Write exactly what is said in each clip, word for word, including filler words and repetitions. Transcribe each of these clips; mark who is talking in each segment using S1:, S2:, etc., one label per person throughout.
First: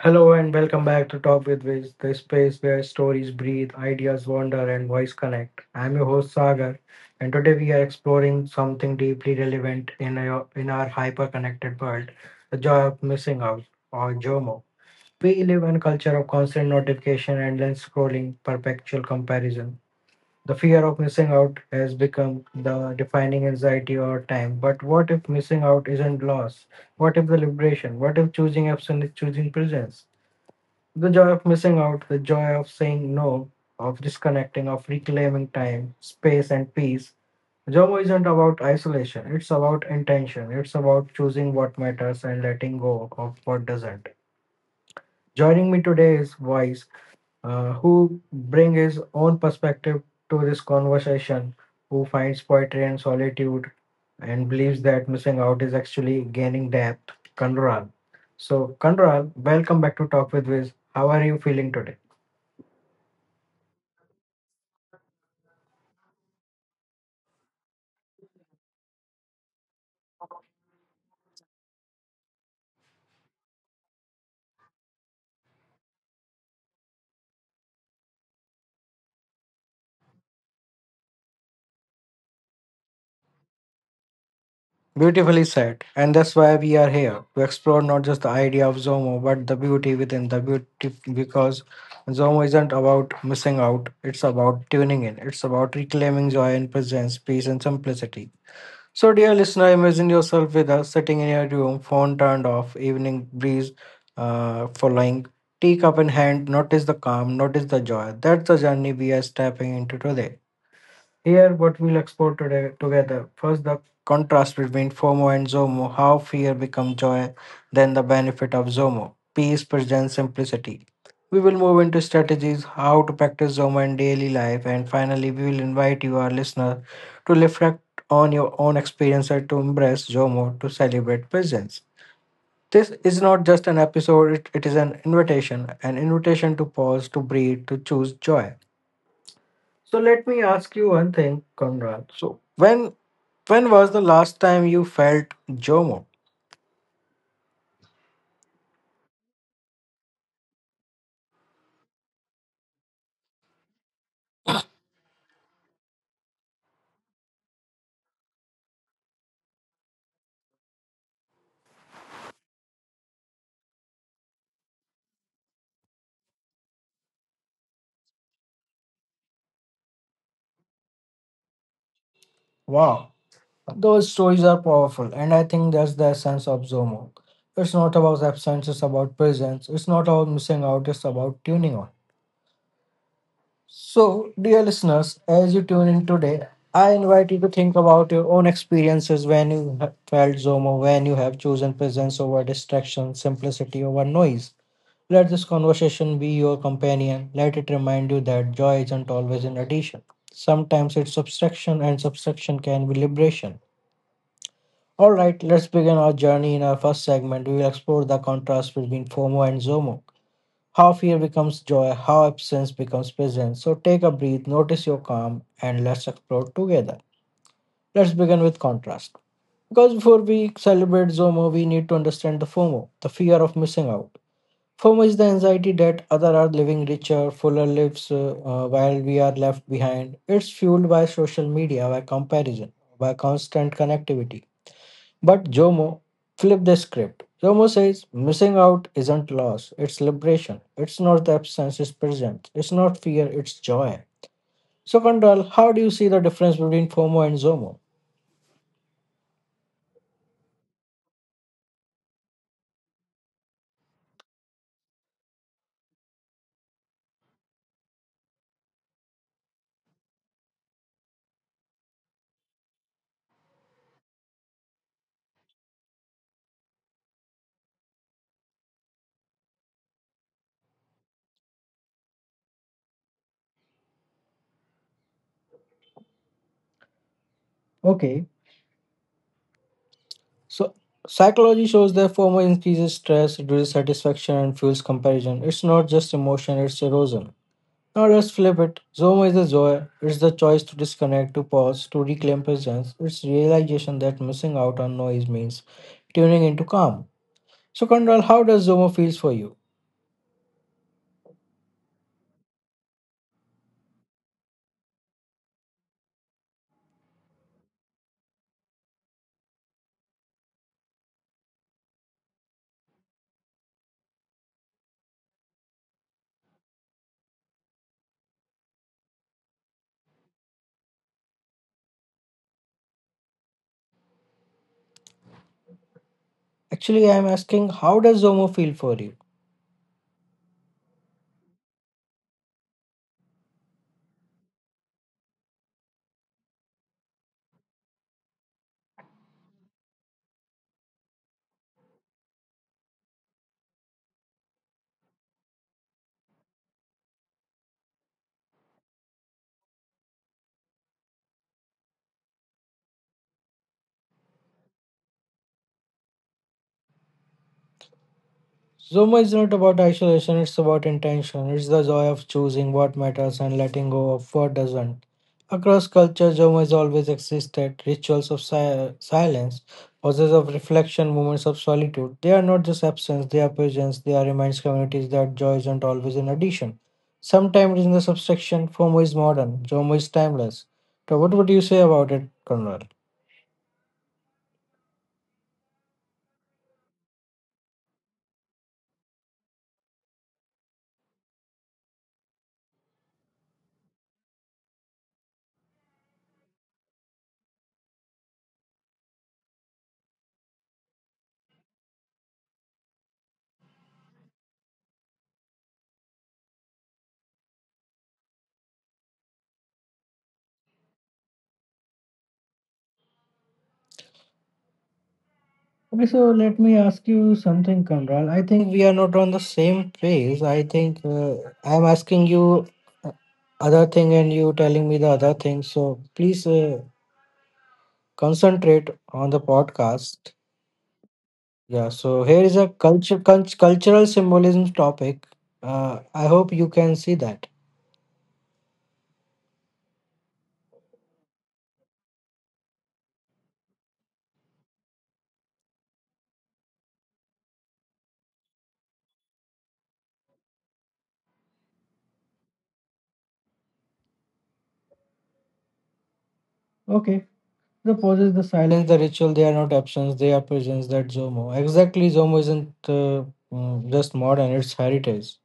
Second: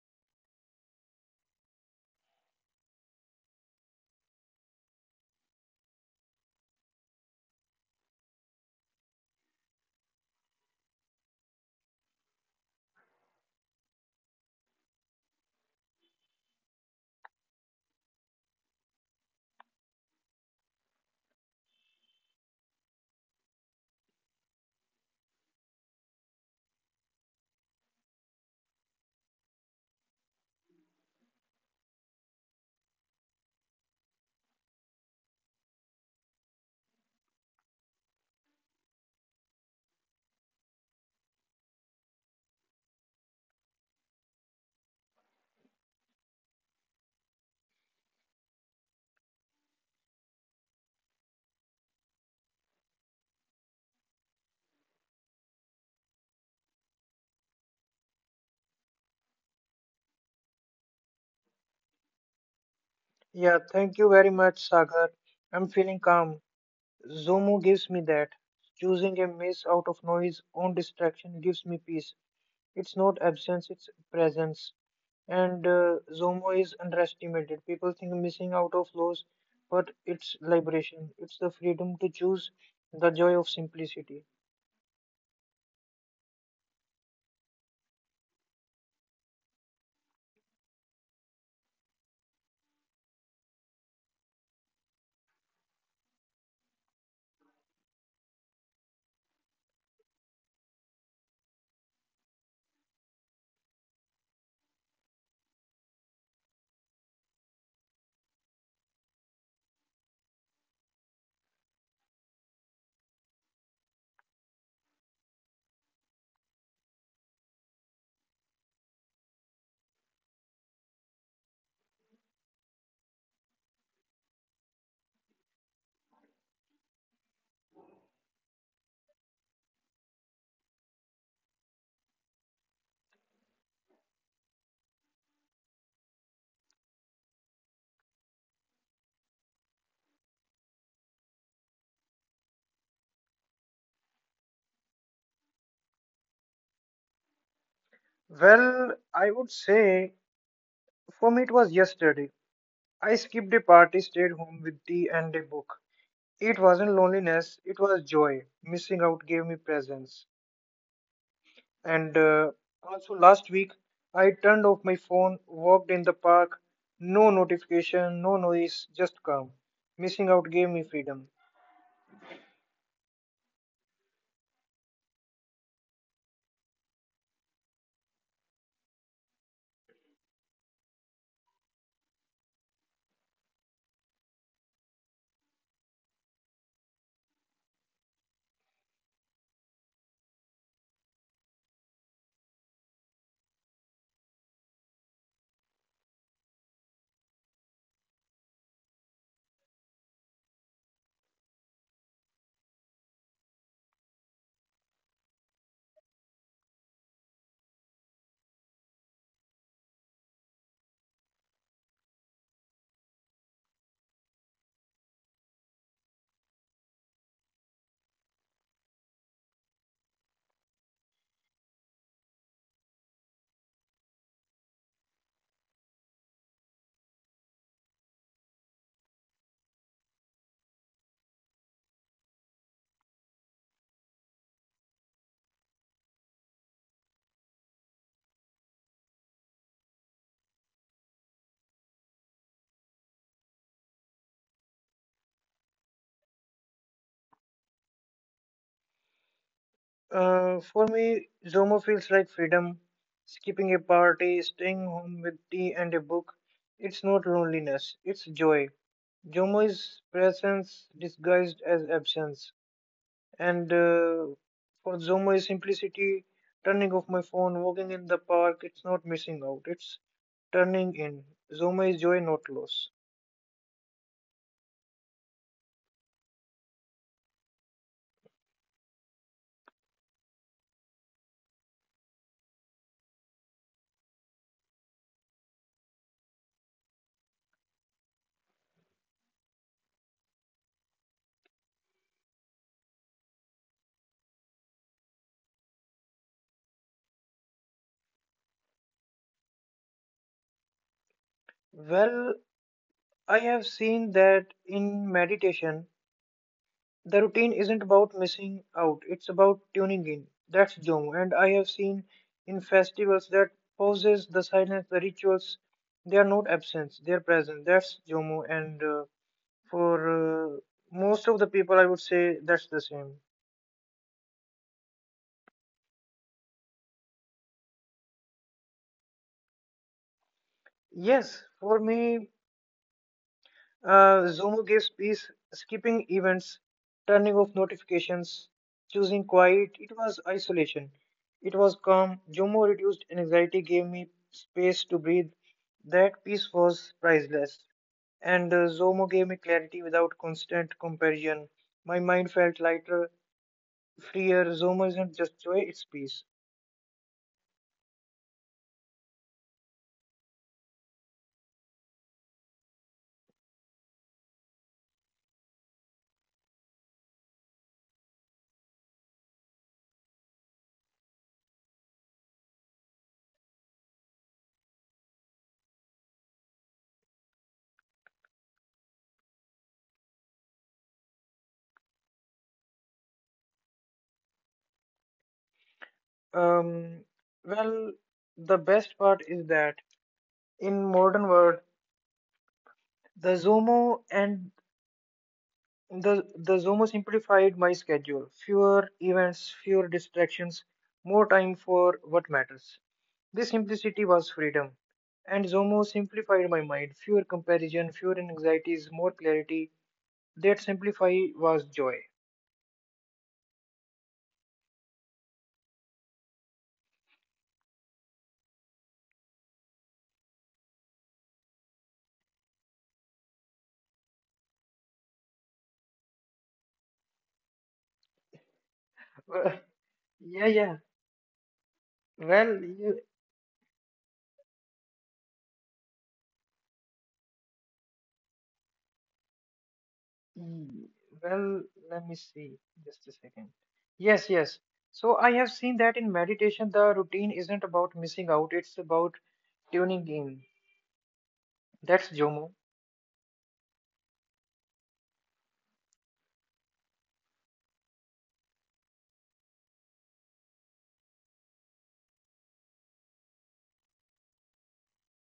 S1: Hello and welcome back to Talk with Viz, the space where stories breathe, ideas wander, and voice connect. I'm your host Sagar, and today we are exploring something deeply relevant in our, in our hyper-connected world: the joy of missing out, or JOMO. We live in a culture of constant notification, endless scrolling, perpetual comparison. The fear of missing out has become the defining anxiety of our time. But what if missing out isn't loss? What if the liberation? What if choosing absence is choosing presence? The joy of missing out, the joy of saying no, of disconnecting, of reclaiming time, space, and peace. Joy isn't about isolation, it's about intention. It's about choosing what matters and letting go of what doesn't. Joining me today is Wise, uh, who brings his own perspective to this conversation, who finds poetry and solitude and believes that missing out is actually gaining depth. Kandural. So, Kandural, welcome back to Talk with Wiz. How are you feeling today?
S2: Yeah, thank you very much, Sagar. I'm feeling calm. Zomo gives me that. Choosing a mess out of noise on distraction gives me peace. It's not absence, it's presence. And uh, Zomo is underestimated. People think missing out of laws, but it's liberation. It's the freedom to choose the joy of simplicity.
S1: Beautifully said. And that's why we are here to explore not just the idea of Zomo, but the beauty within the beauty. Because Zomo isn't about missing out, it's about tuning in, it's about reclaiming joy and presence, peace, and simplicity. So, dear listener, imagine yourself with us sitting in your room, phone turned off, evening breeze uh, following, teacup in hand. Notice the calm, notice the joy. That's the journey we are stepping into today. Here, what we'll explore today together. First, the contrast between FOMO and ZOMO, how fear becomes joy, then the benefit of ZOMO, peace, presence, simplicity. We will move into strategies, how to practice ZOMO in daily life, and finally, we will invite you, our listener, to reflect on your own experience and to embrace ZOMO to celebrate presence. This is not just an episode, it, it is an invitation, an invitation to pause, to breathe, to choose joy. So let me ask you one thing, Conrad. So when when was the last time you felt JOMO?
S2: Well, I would say for me it was yesterday. I skipped a party, stayed home with tea and a book. It wasn't loneliness, it was joy. Missing out gave me presence. And uh, also, last week, I turned off my phone, walked in the park, no notification, no noise, just calm. Missing out gave me freedom.
S1: Wow, those stories are powerful, and I think that's the essence of JOMO. It's not about absence, it's about presence. It's not about missing out, it's about tuning on. So, dear listeners, as you tune in today, I invite you to think about your own experiences when you have felt JOMO, when you have chosen presence over distraction, simplicity over noise. Let this conversation be your companion. Let it remind you that joy isn't always an addition. Sometimes it's subtraction, and subtraction can be liberation. All right, let's begin our journey in our first segment. We will explore the contrast between FOMO and ZOMO. How fear becomes joy, how absence becomes presence. So take a breath, notice your calm, and let's explore together. Let's begin with contrast. Because before we celebrate ZOMO, we need to understand the FOMO, the fear of missing out. For much the anxiety that other are living richer, fuller lives, uh, uh, while we are left behind. It's fueled by social media, by comparison, by constant connectivity. But Jomo flipped the script. Jomo says missing out isn't loss, it's liberation. It's not absence, it's presence. It's not fear, it's joy. So, Kondral, how do you see the difference between FOMO and ZOMO?
S2: Uh, for me, Zomo feels like freedom. Skipping a party, staying home with tea and a book. It's not loneliness, it's joy. Zomo is presence disguised as absence. And uh, For Zoma's simplicity, turning off my phone, walking in the park, it's not missing out, it's turning in. Zoma is joy, not loss.
S1: Okay, so psychology shows that FOMO increases stress, reduces satisfaction, and fuels comparison. It's not just emotion, it's erosion. Now let's flip it. Zoom is a joy. It's the choice to disconnect, to pause, to reclaim presence. It's realization that missing out on noise means tuning into calm. So Kondral, how does Zomo feels for you?
S2: Well, I have seen that in meditation, the routine isn't about missing out, it's about tuning in. That's Zoma. And I have seen in festivals that pauses, the silence, the rituals, they are not absence, they are present. That's Jomo. And uh, for uh, Most of the people, I would say that's the same.
S1: Actually, I am asking, how does Zomo feel for you?
S2: Yes, for me, uh, Zomo gives peace, skipping events, turning off notifications, choosing quiet. It was isolation. It was calm. Zomo reduced anxiety, gave me space to breathe. That peace was priceless. And uh, Zomo gave me clarity without constant comparison. My mind felt lighter, freer. Zomo isn't just joy, it's peace.
S1: Zumba is not about isolation, it's about intention. It's the joy of choosing what matters and letting go of what doesn't. Across culture, Zumba has always existed. Rituals of si- silence, pauses of reflection, moments of solitude. They are not just absence, they are presence. They are reminds communities that joy isn't always an addition. Sometimes it is in the subtraction. FOMO is modern, Zumba is timeless. So, what would you say about it, Conrad?
S2: Um, well, the best part is that in modern world, The Zomo and the the Zomo simplified my schedule. Fewer events, fewer distractions, more time for what matters. This simplicity was freedom. And Zomo simplified my mind. Fewer comparison, fewer anxieties, more clarity. That simplify was joy.
S1: Okay, so let me ask you something, Kamral. I think we are not on the same page. I think uh, I'm asking you uh, other thing and you telling me the other thing. So please uh, concentrate on the
S2: Well,
S1: podcast.
S2: yeah, yeah.
S1: Yeah, so here is a
S2: Well, you,
S1: culture cul- cultural symbolism topic. Uh, I hope you can see that.
S2: mm, well, let me see. Just a second. Yes, yes. So I have seen that in meditation, the routine isn't about missing out. It's about tuning in. That's Zomo.
S1: Okay. The poses, the silence, the ritual, they are not absence, they are presence. That Zomo. Exactly, Zomo isn't uh, mm, just modern, it's heritage.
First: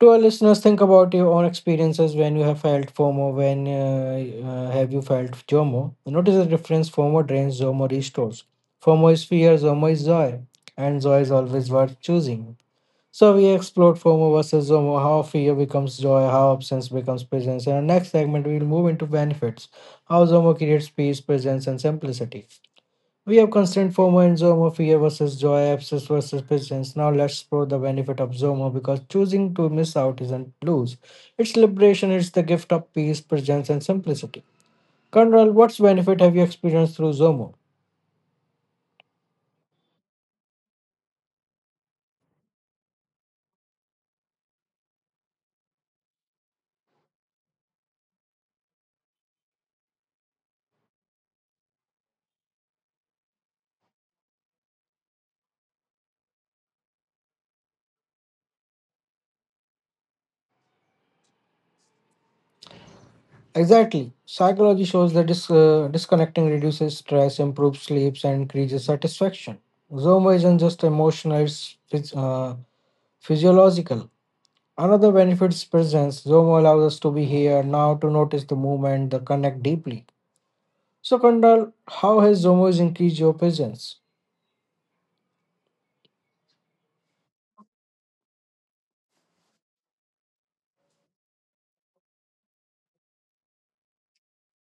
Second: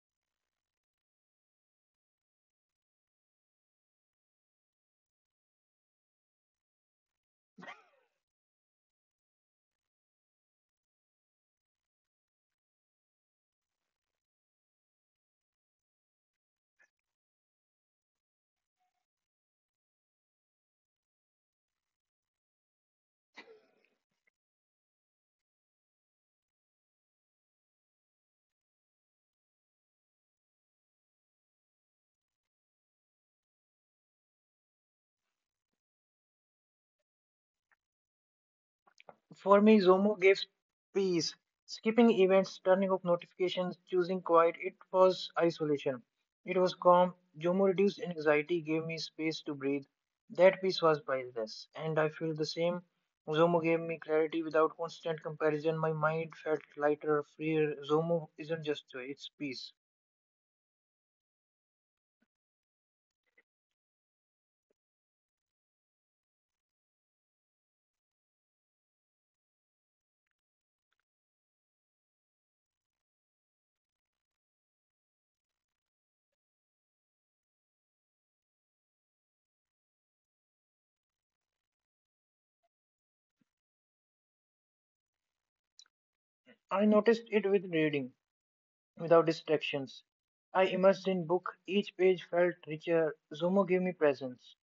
S1: To our listeners, think about your own experiences when you have felt FOMO. When uh, uh, have you felt JOMO? Notice the difference. FOMO drains, JOMO restores. FOMO is fear, JOMO is joy, and joy is always worth choosing. So we explored FOMO versus JOMO, how fear becomes joy, how absence becomes presence. In our next segment, we will move into benefits, how JOMO creates peace, presence, and simplicity. We have constant FOMO and ZOMO, fear versus joy, absence versus presence. Now let's explore the benefit of ZOMO because choosing to miss out isn't lose. It's liberation, it's the gift of peace, presence, and simplicity. Conrad, what's benefit have you experienced through ZOMO?
S2: For me, Zomo gives peace. Skipping events, turning off notifications, choosing quiet, it was isolation. It was calm. Zomo reduced anxiety, gave me space to breathe. That peace was priceless, and I feel the same. Zomo gave me clarity without constant comparison. My mind felt lighter, freer. Zomo isn't just joy, it's peace.
S1: Exactly. Psychology shows that dis- uh, disconnecting reduces stress, improves sleeps, and increases satisfaction. Zoma isn't just emotional, it's phys- uh, physiological. Another benefit is presence. Zoma allows us to be here now to notice the movement, the connect deeply. So, Kandal, how has Zomo increased your presence?
S2: I noticed it with reading, without distractions. I immersed in book, each page felt richer. Zomo gave me presence.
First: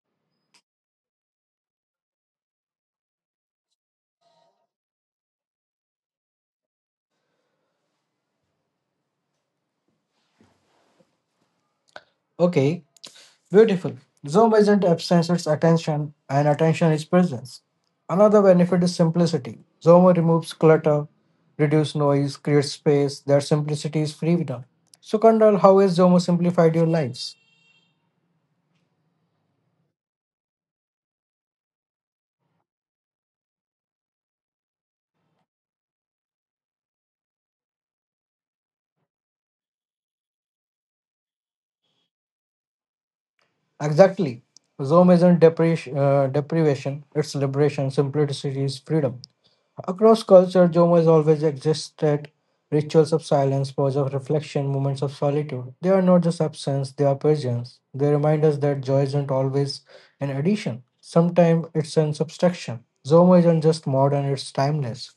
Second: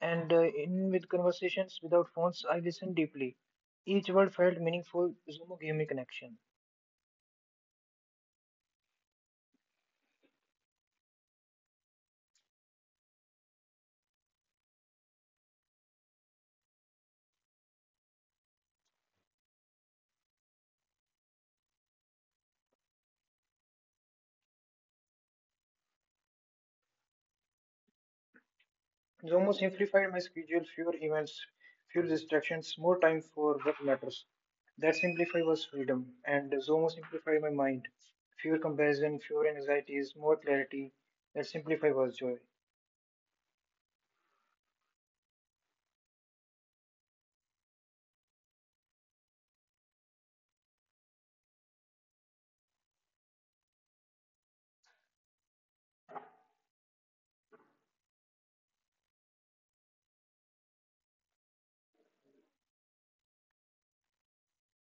S2: And uh, In with conversations without phones, I listened deeply. Each word felt meaningful. Zomo gave me connection.
S1: Okay, beautiful. Zomo isn't absence, it's attention, and attention is presence. Another benefit is simplicity. Zomo removes clutter, reduces noise, creates space. Their simplicity is freedom. So, Kandal, how has Zomo simplified your lives?
S2: Zomo simplified my schedule, fewer events, fewer distractions, more time for what matters. That simplify was freedom, and Zomo simplified my mind. Fewer comparison, fewer anxieties, more clarity. That simplify was joy.
S1: Exactly. Zomo isn't depre- uh, deprivation, it's liberation. Simplicity is freedom. Across culture, Joma has always existed. Rituals of silence, pause of reflection, moments of solitude. They are not just absence, they are presence. They remind us that joy isn't always an addition. Sometimes it's an subtraction. Zomo isn't just modern, it's timeless.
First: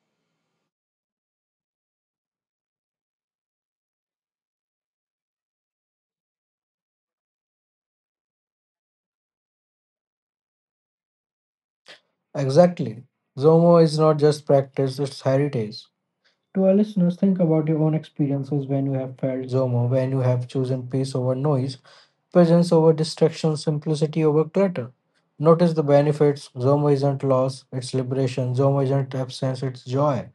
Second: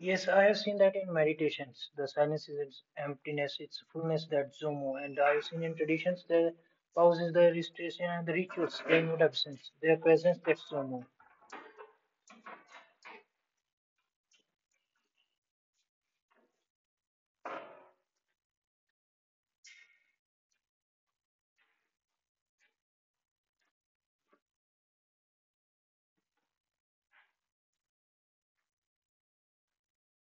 S2: Yes, I have seen that in meditations. The silence is its emptiness, its fullness, that Zomo. And I have seen in traditions the pauses, the restoration, and the rituals, their not absence, their presence, that Zomo.
S1: Exactly. Zomo is not just practice, it's heritage. To our listeners, think about your own experiences when you have felt ZOMO, when you have chosen peace over noise, presence over distraction, simplicity over clutter. Notice the benefits. ZOMO isn't loss, it's liberation. ZOMO isn't absence, it's joy.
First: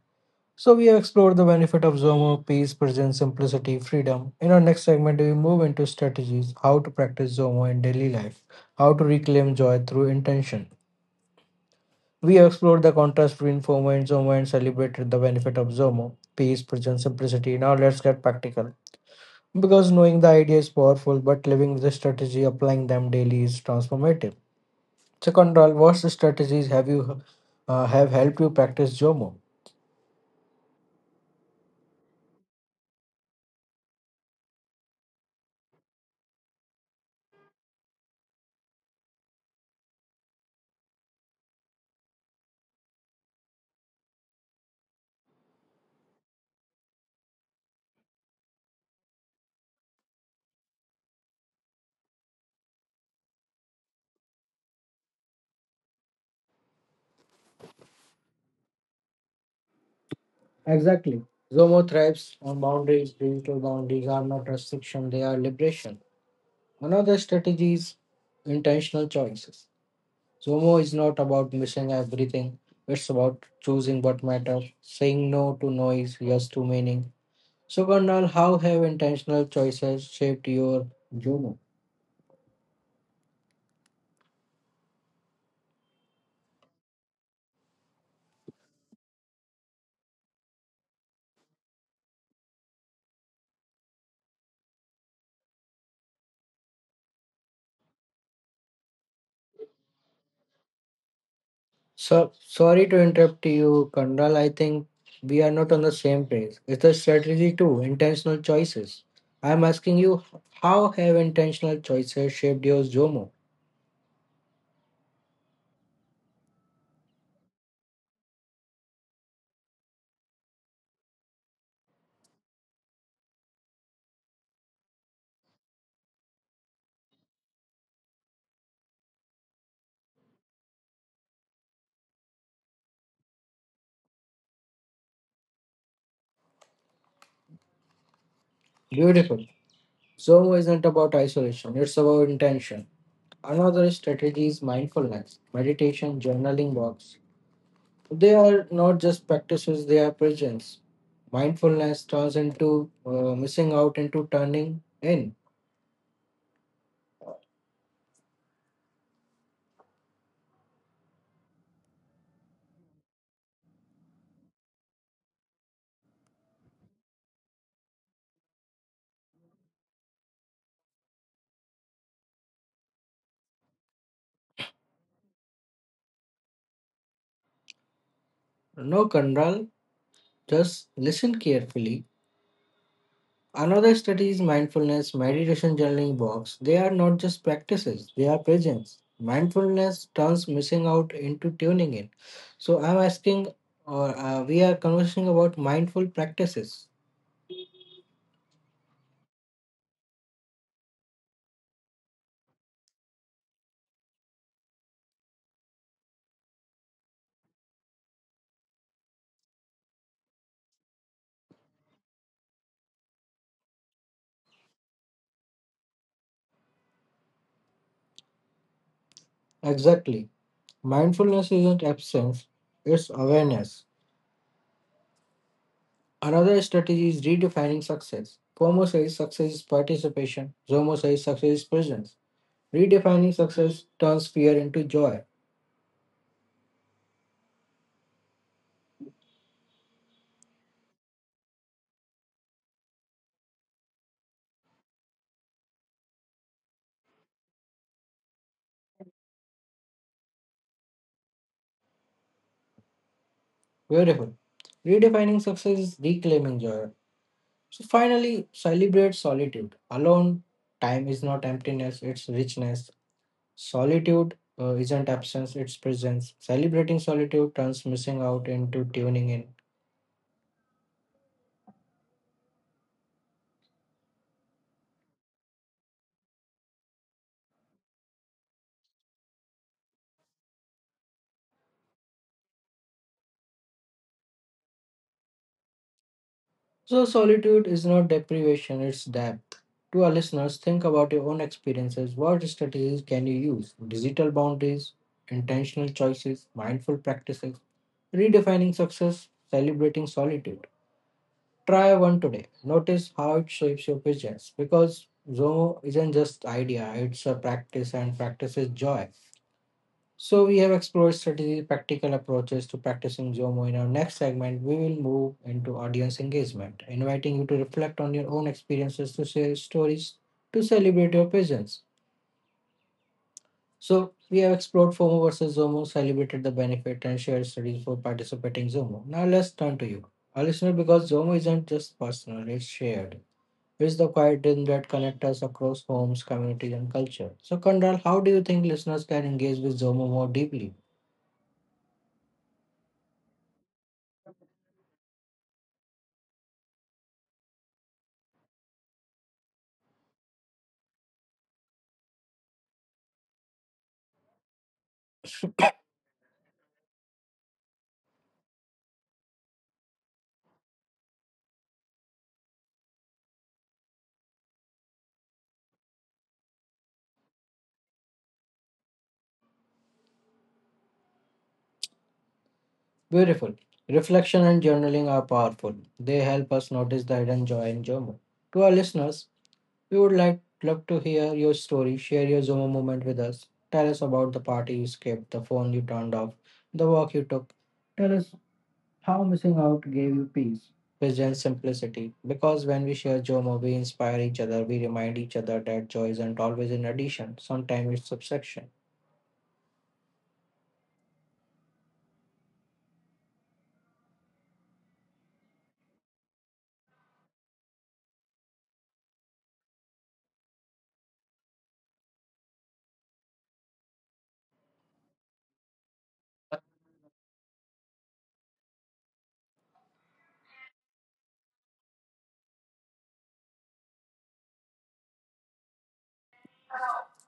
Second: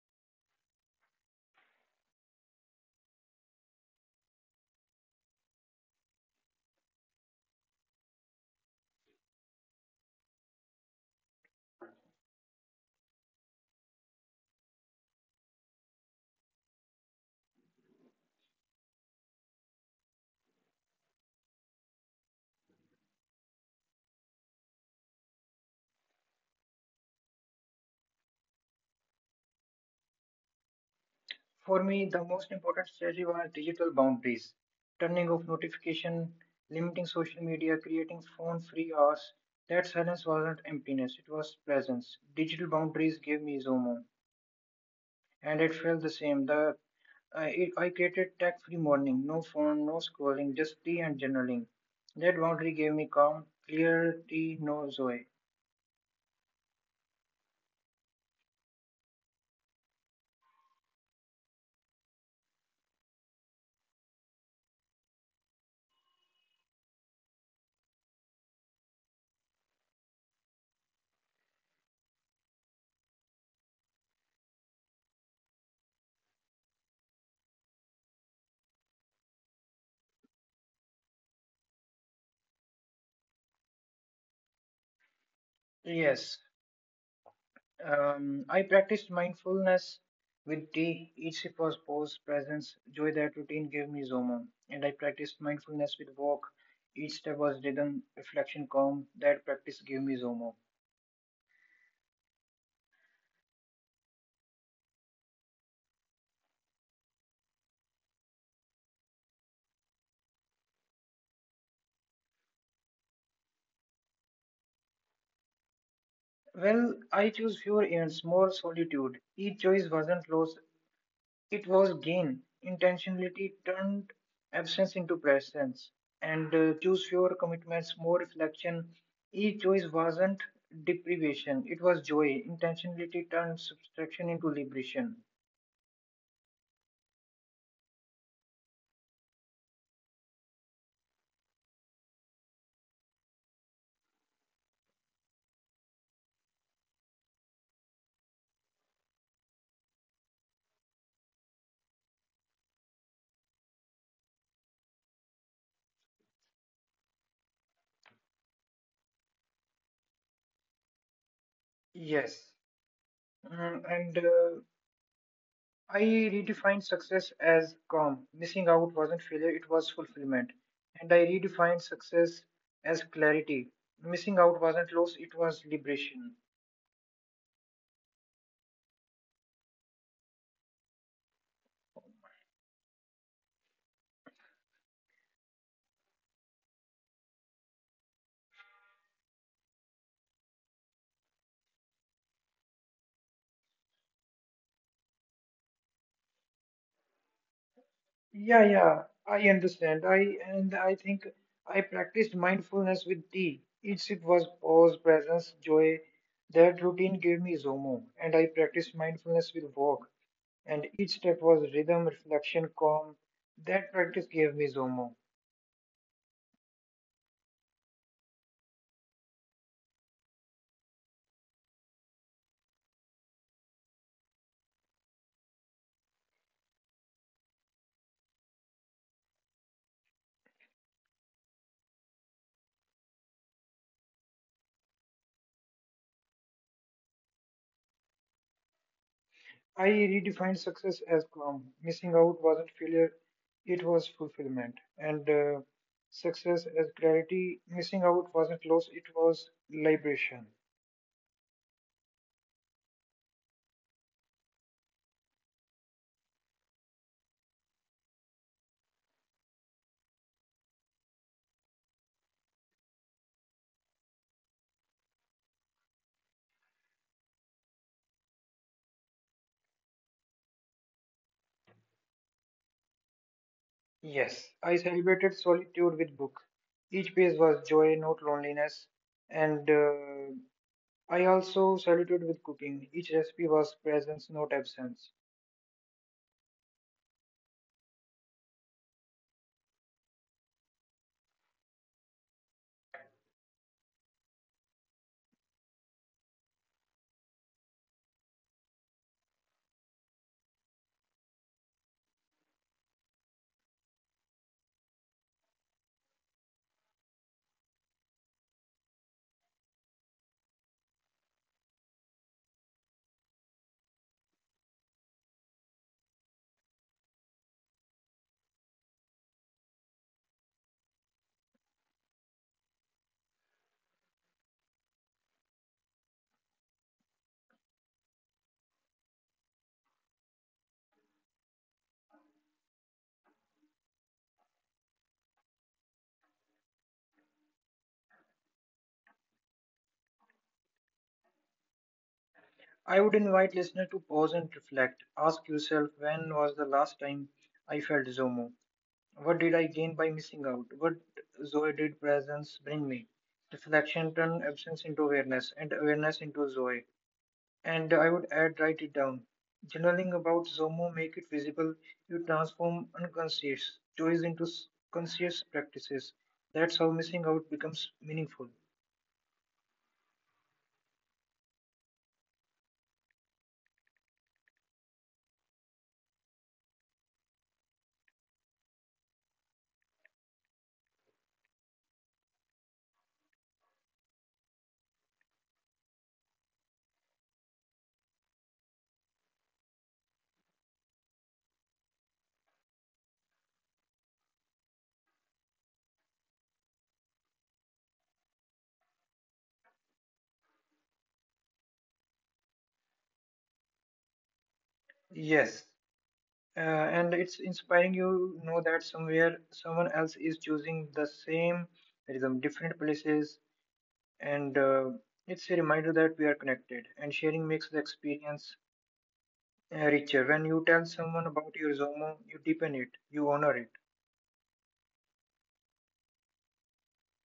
S1: So we have explored the benefit of ZOMO, peace, presence, simplicity, freedom. In our next segment, we move into strategies, how to practice ZOMO in daily life, how to reclaim joy through intention. We explored the contrast between FOMO and ZOMO and celebrated the benefit of ZOMO, peace, presence, simplicity. Now let's get practical. Because knowing the idea is powerful, but living with the strategy, applying them daily is transformative. So, Control, what strategies have you uh, have helped you practice ZOMO?
S2: For me, the most important strategy are digital boundaries, turning off notification, limiting social media, creating phone free hours. That silence wasn't emptiness, it was presence. Digital boundaries gave me Zomo. And it felt the same. The I, I created tech free morning, no phone, no scrolling, just tea and journaling. That boundary gave me calm, clarity, no joy.
S1: Exactly. ZOMO thrives on boundaries. Digital boundaries are not restriction; they are liberation. Another strategy is intentional choices. Zomo is not about missing everything. It's about choosing what matters, saying no to noise, yes to meaning. So, Karnal, how have intentional choices shaped your Zomo?
S2: Yes, um, I practiced mindfulness with tea. Each sip was pause, presence, joy that routine gave me Zomo. And I practiced mindfulness with walk. Each step was rhythm, reflection, calm. That practice gave me Zomo.
S1: So, sorry to interrupt you, Karnal. I think we are not on the same page. It's the strategy too, intentional choices. I'm asking you, how have intentional choices shaped your Zomo?
S2: Well, I chose fewer ends, more solitude. Each choice wasn't loss, it was gain. Intentionality turned absence into presence and uh, choose fewer commitments, more reflection. Each choice wasn't deprivation, it was joy. Intentionality turned subtraction into liberation.
S1: Beautiful. Zomo isn't about isolation, it's about intention. Another strategy is mindfulness, meditation, journaling walks. They are not just practices, they are presence. Mindfulness turns into uh, missing out into turning in.
S2: Yes. Mm, and uh, I redefined success as calm. Missing out wasn't failure, it was fulfillment. And I redefined success as clarity. Missing out wasn't loss, it was liberation.
S1: No control, just listen carefully. Another study is mindfulness, meditation, journaling walks. They are not just practices, they are presence. Mindfulness turns missing out into tuning in. So I'm asking, or uh, we are conversing about mindful practices.
S2: Yeah, yeah, I understand. I and I think I practiced mindfulness with tea. Each sip was pause, presence, joy. That routine gave me Zomo, and I practiced mindfulness with walk. And each step was rhythm, reflection, calm. That practice gave me Zomo.
S1: Exactly. Mindfulness isn't absence, it's awareness. Another strategy is redefining success. Como says success is participation, Zomo says success is presence. Redefining success turns fear into joy.
S2: I redefined success as calm. Missing out wasn't failure, it was fulfillment. And uh, Success as clarity. Missing out wasn't loss, it was liberation.
S1: Beautiful. Redefining success is reclaiming joy. So finally, celebrate solitude. Alone, time is not emptiness, it's richness. Solitude uh, isn't absence, it's presence. Celebrating solitude turns missing out into tuning in.
S2: Yes, I celebrated solitude with book. Each page was joy, not loneliness. And uh, I also celebrated with cooking. Each recipe was presence, not absence.
S1: So, solitude is not deprivation, it's depth. To our listeners, think about your own experiences. What strategies can you use? Digital boundaries, intentional choices, mindful practices, redefining success, celebrating solitude. Try one today. Notice how it shapes your visions because Zoho isn't just idea, it's a practice and practice is joy. So we have explored strategy, practical approaches to practicing Zomo. In our next segment, we will move into audience engagement, inviting you to reflect on your own experiences, to share stories, to celebrate your presence. So we have explored FOMO versus Zomo, celebrated the benefit, and shared studies for participating Zomo. Now let's turn to you, our listener, because Zomo isn't just personal; it's shared. It's the quiet dream that connects us across homes, communities, and culture. So, Kandral, how do you think listeners can engage with Zomo more deeply?
S2: I would invite listener to pause and reflect. Ask yourself when was the last time I felt Zomo? What did I gain by missing out? What joy did presence bring me? Reflection turned absence into awareness and awareness into joy. And I would add, write it down. Journaling about Zomo make it visible. You transform unconscious joys into s- conscious practices. That's how missing out becomes meaningful.
S1: Beautiful. Reflection and journaling are powerful. They help us notice the hidden joy in Jomo. To our listeners, we would like love to hear your story. Share your Zomo moment with us. Tell us about the party you skipped, the phone you turned off, the walk you took. Tell us how missing out gave you peace, wisdom, and simplicity. Because when we share Jomo, we inspire each other. We remind each other that joy isn't always in addition. Sometimes it's subtraction.
S2: Yes, uh, and it's inspiring. You know that somewhere someone else is choosing the same rhythm, different places, and uh, it's a reminder that we are connected. And sharing makes the experience uh, richer. When you tell someone about your Zomo, you deepen it, you honor it.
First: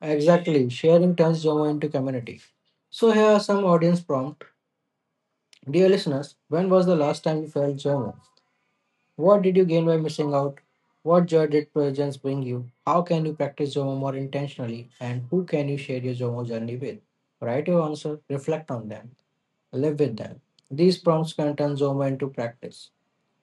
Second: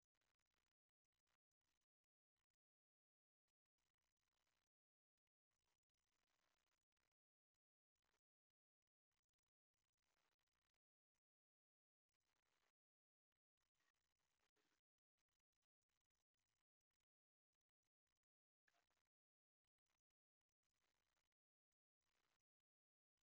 S1: Exactly. Sharing turns Jomo into community. So here are some audience prompt. Dear listeners, when was the last time you felt German? What did you gain by missing out? What joy did presence bring you? How can you practice Zomo more intentionally? And who can you share your Zomo journey with? Write your answer, reflect on them, live with them. These prompts can turn Zomo into practice.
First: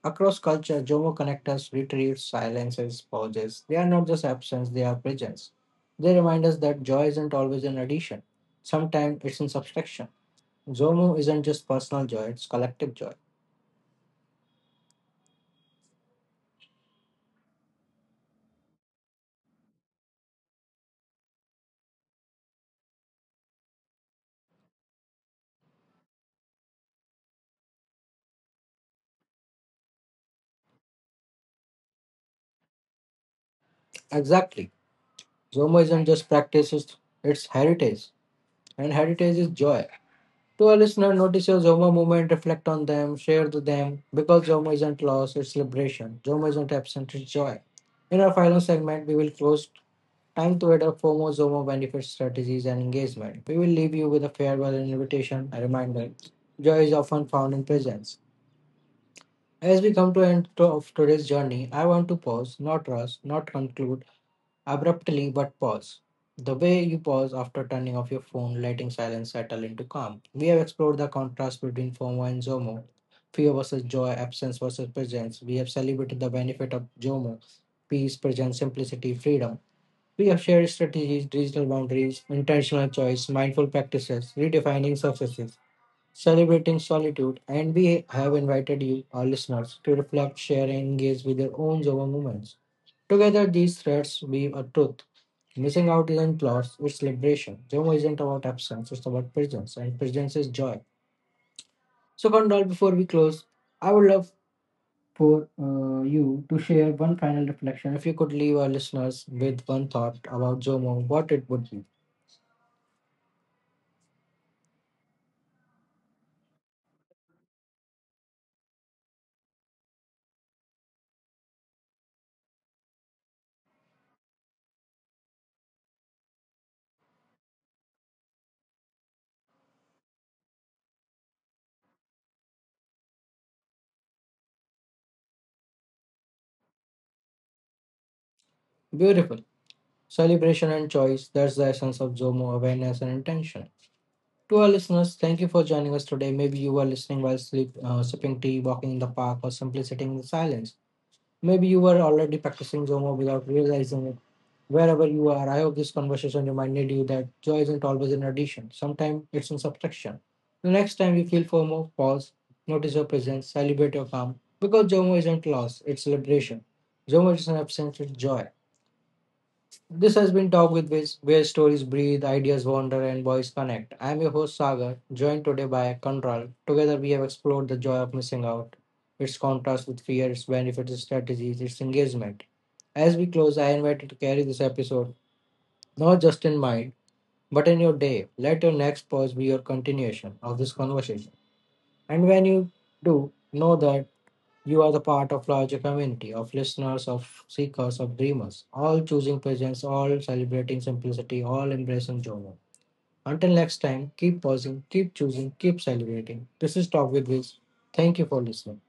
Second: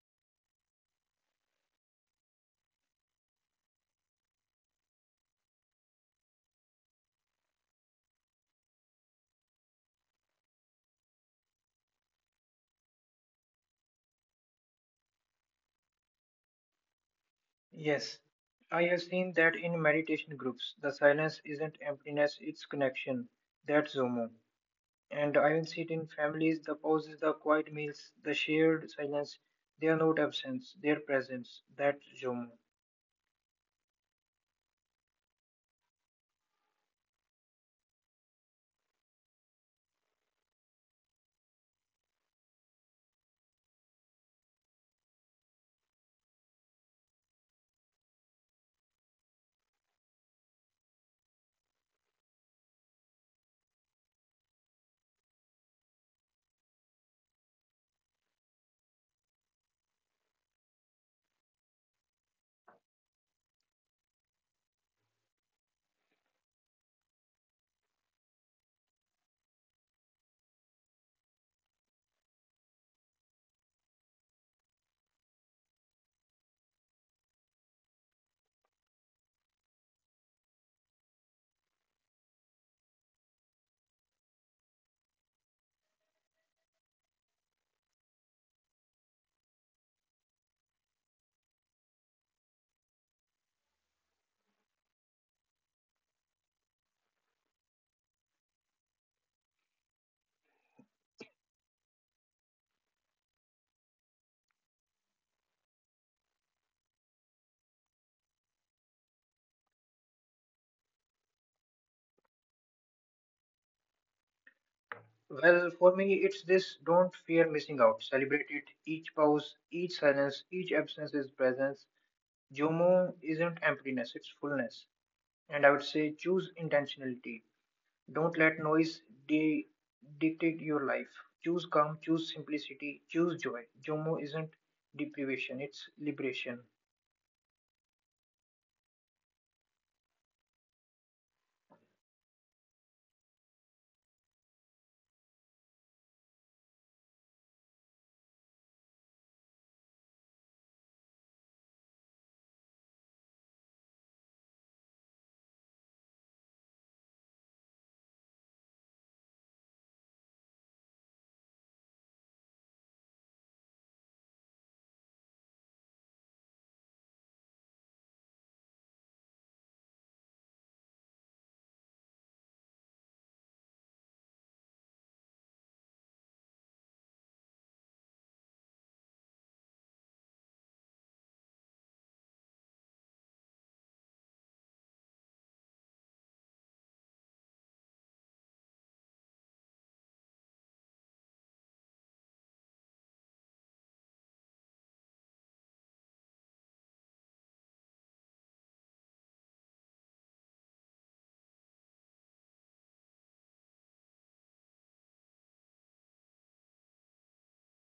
S1: Across culture, Zomo connects us, retreats, silences, pauses. They are not just absence, they are presence. They remind us that joy isn't always an addition. Sometimes it's in subtraction. Zomo isn't just personal joy, it's collective joy.
S2: Yes, I have seen that in meditation groups. The silence isn't emptiness, it's connection. That's Zomo. And I will see it in families, the pauses, the quiet meals, the shared silence. They are not absence, they are presence. That's Zomo.
S1: Exactly. Zomo isn't just practices, it's heritage. And heritage is joy. To a listener, notice your Zomo movement, reflect on them, share with them. Because Zomo isn't loss, it's liberation. Zomo isn't absent, it's joy. In our final segment, we will close time to add up four more Zomo benefits, strategies, and engagement. We will leave you with a farewell, an invitation, a reminder. Joy is often found in presence. As we come to end to- of today's journey, I want to pause, not rush, not conclude abruptly, but pause. The way you pause after turning off your phone, letting silence settle into calm. We have explored the contrast between FOMO and ZOMO, fear versus joy, absence versus presence. We have celebrated the benefit of ZOMO, peace, presence, simplicity, freedom. We have shared strategies, digital boundaries, intentional choice, mindful practices, redefining surfaces, celebrating solitude, and we have invited you, our listeners, to reflect, share, and engage with your own ZOMO moments. Together, these threads weave a truth. Missing out isn't loss, it's celebration. Jomo isn't about absence, it's about presence, and presence is joy. So, Kondal, before we close, I would love for uh, you to share one final reflection. If you could leave our listeners with one thought about Jomo, what it would be.
S2: Well, for me, it's this don't fear missing out. Celebrate it. Each pause, each silence, each absence is presence. Zomo isn't emptiness, it's fullness. And I would say choose intentionality. Don't let noise di- dictate your life. Choose calm, choose simplicity, choose joy. Jomo isn't deprivation, it's liberation.
S1: Beautiful. Celebration and choice, that's the essence of Jomo, awareness and intention. To our listeners, thank you for joining us today. Maybe you were listening while sleep, uh, sipping tea, walking in the park, or simply sitting in silence. Maybe you were already practicing Zomo without realizing it. Wherever you are, I hope this conversation reminded you that joy isn't always an addition. Sometimes it's in subtraction. The next time you feel FOMO, pause, notice your presence, celebrate your calm. Because JOMO isn't loss, it's celebration. JOMO is an absence, it's joy. This has been Talk with Wiz, where stories breathe, ideas wander, and voice connect. I am your host Sagar, joined today by Control. Together we have explored the joy of missing out, its contrast with fear, its benefits, its strategies, its engagement. As we close, I invite you to carry this episode not just in mind, but in your day. Let your next pause be your continuation of this conversation. And when you do, know that you are the part of larger community of listeners, of seekers, of dreamers, all choosing presence, all celebrating simplicity, all embracing joy. Until next time, keep pausing, keep choosing, keep celebrating. This is Talk with Wiz. Thank you for listening.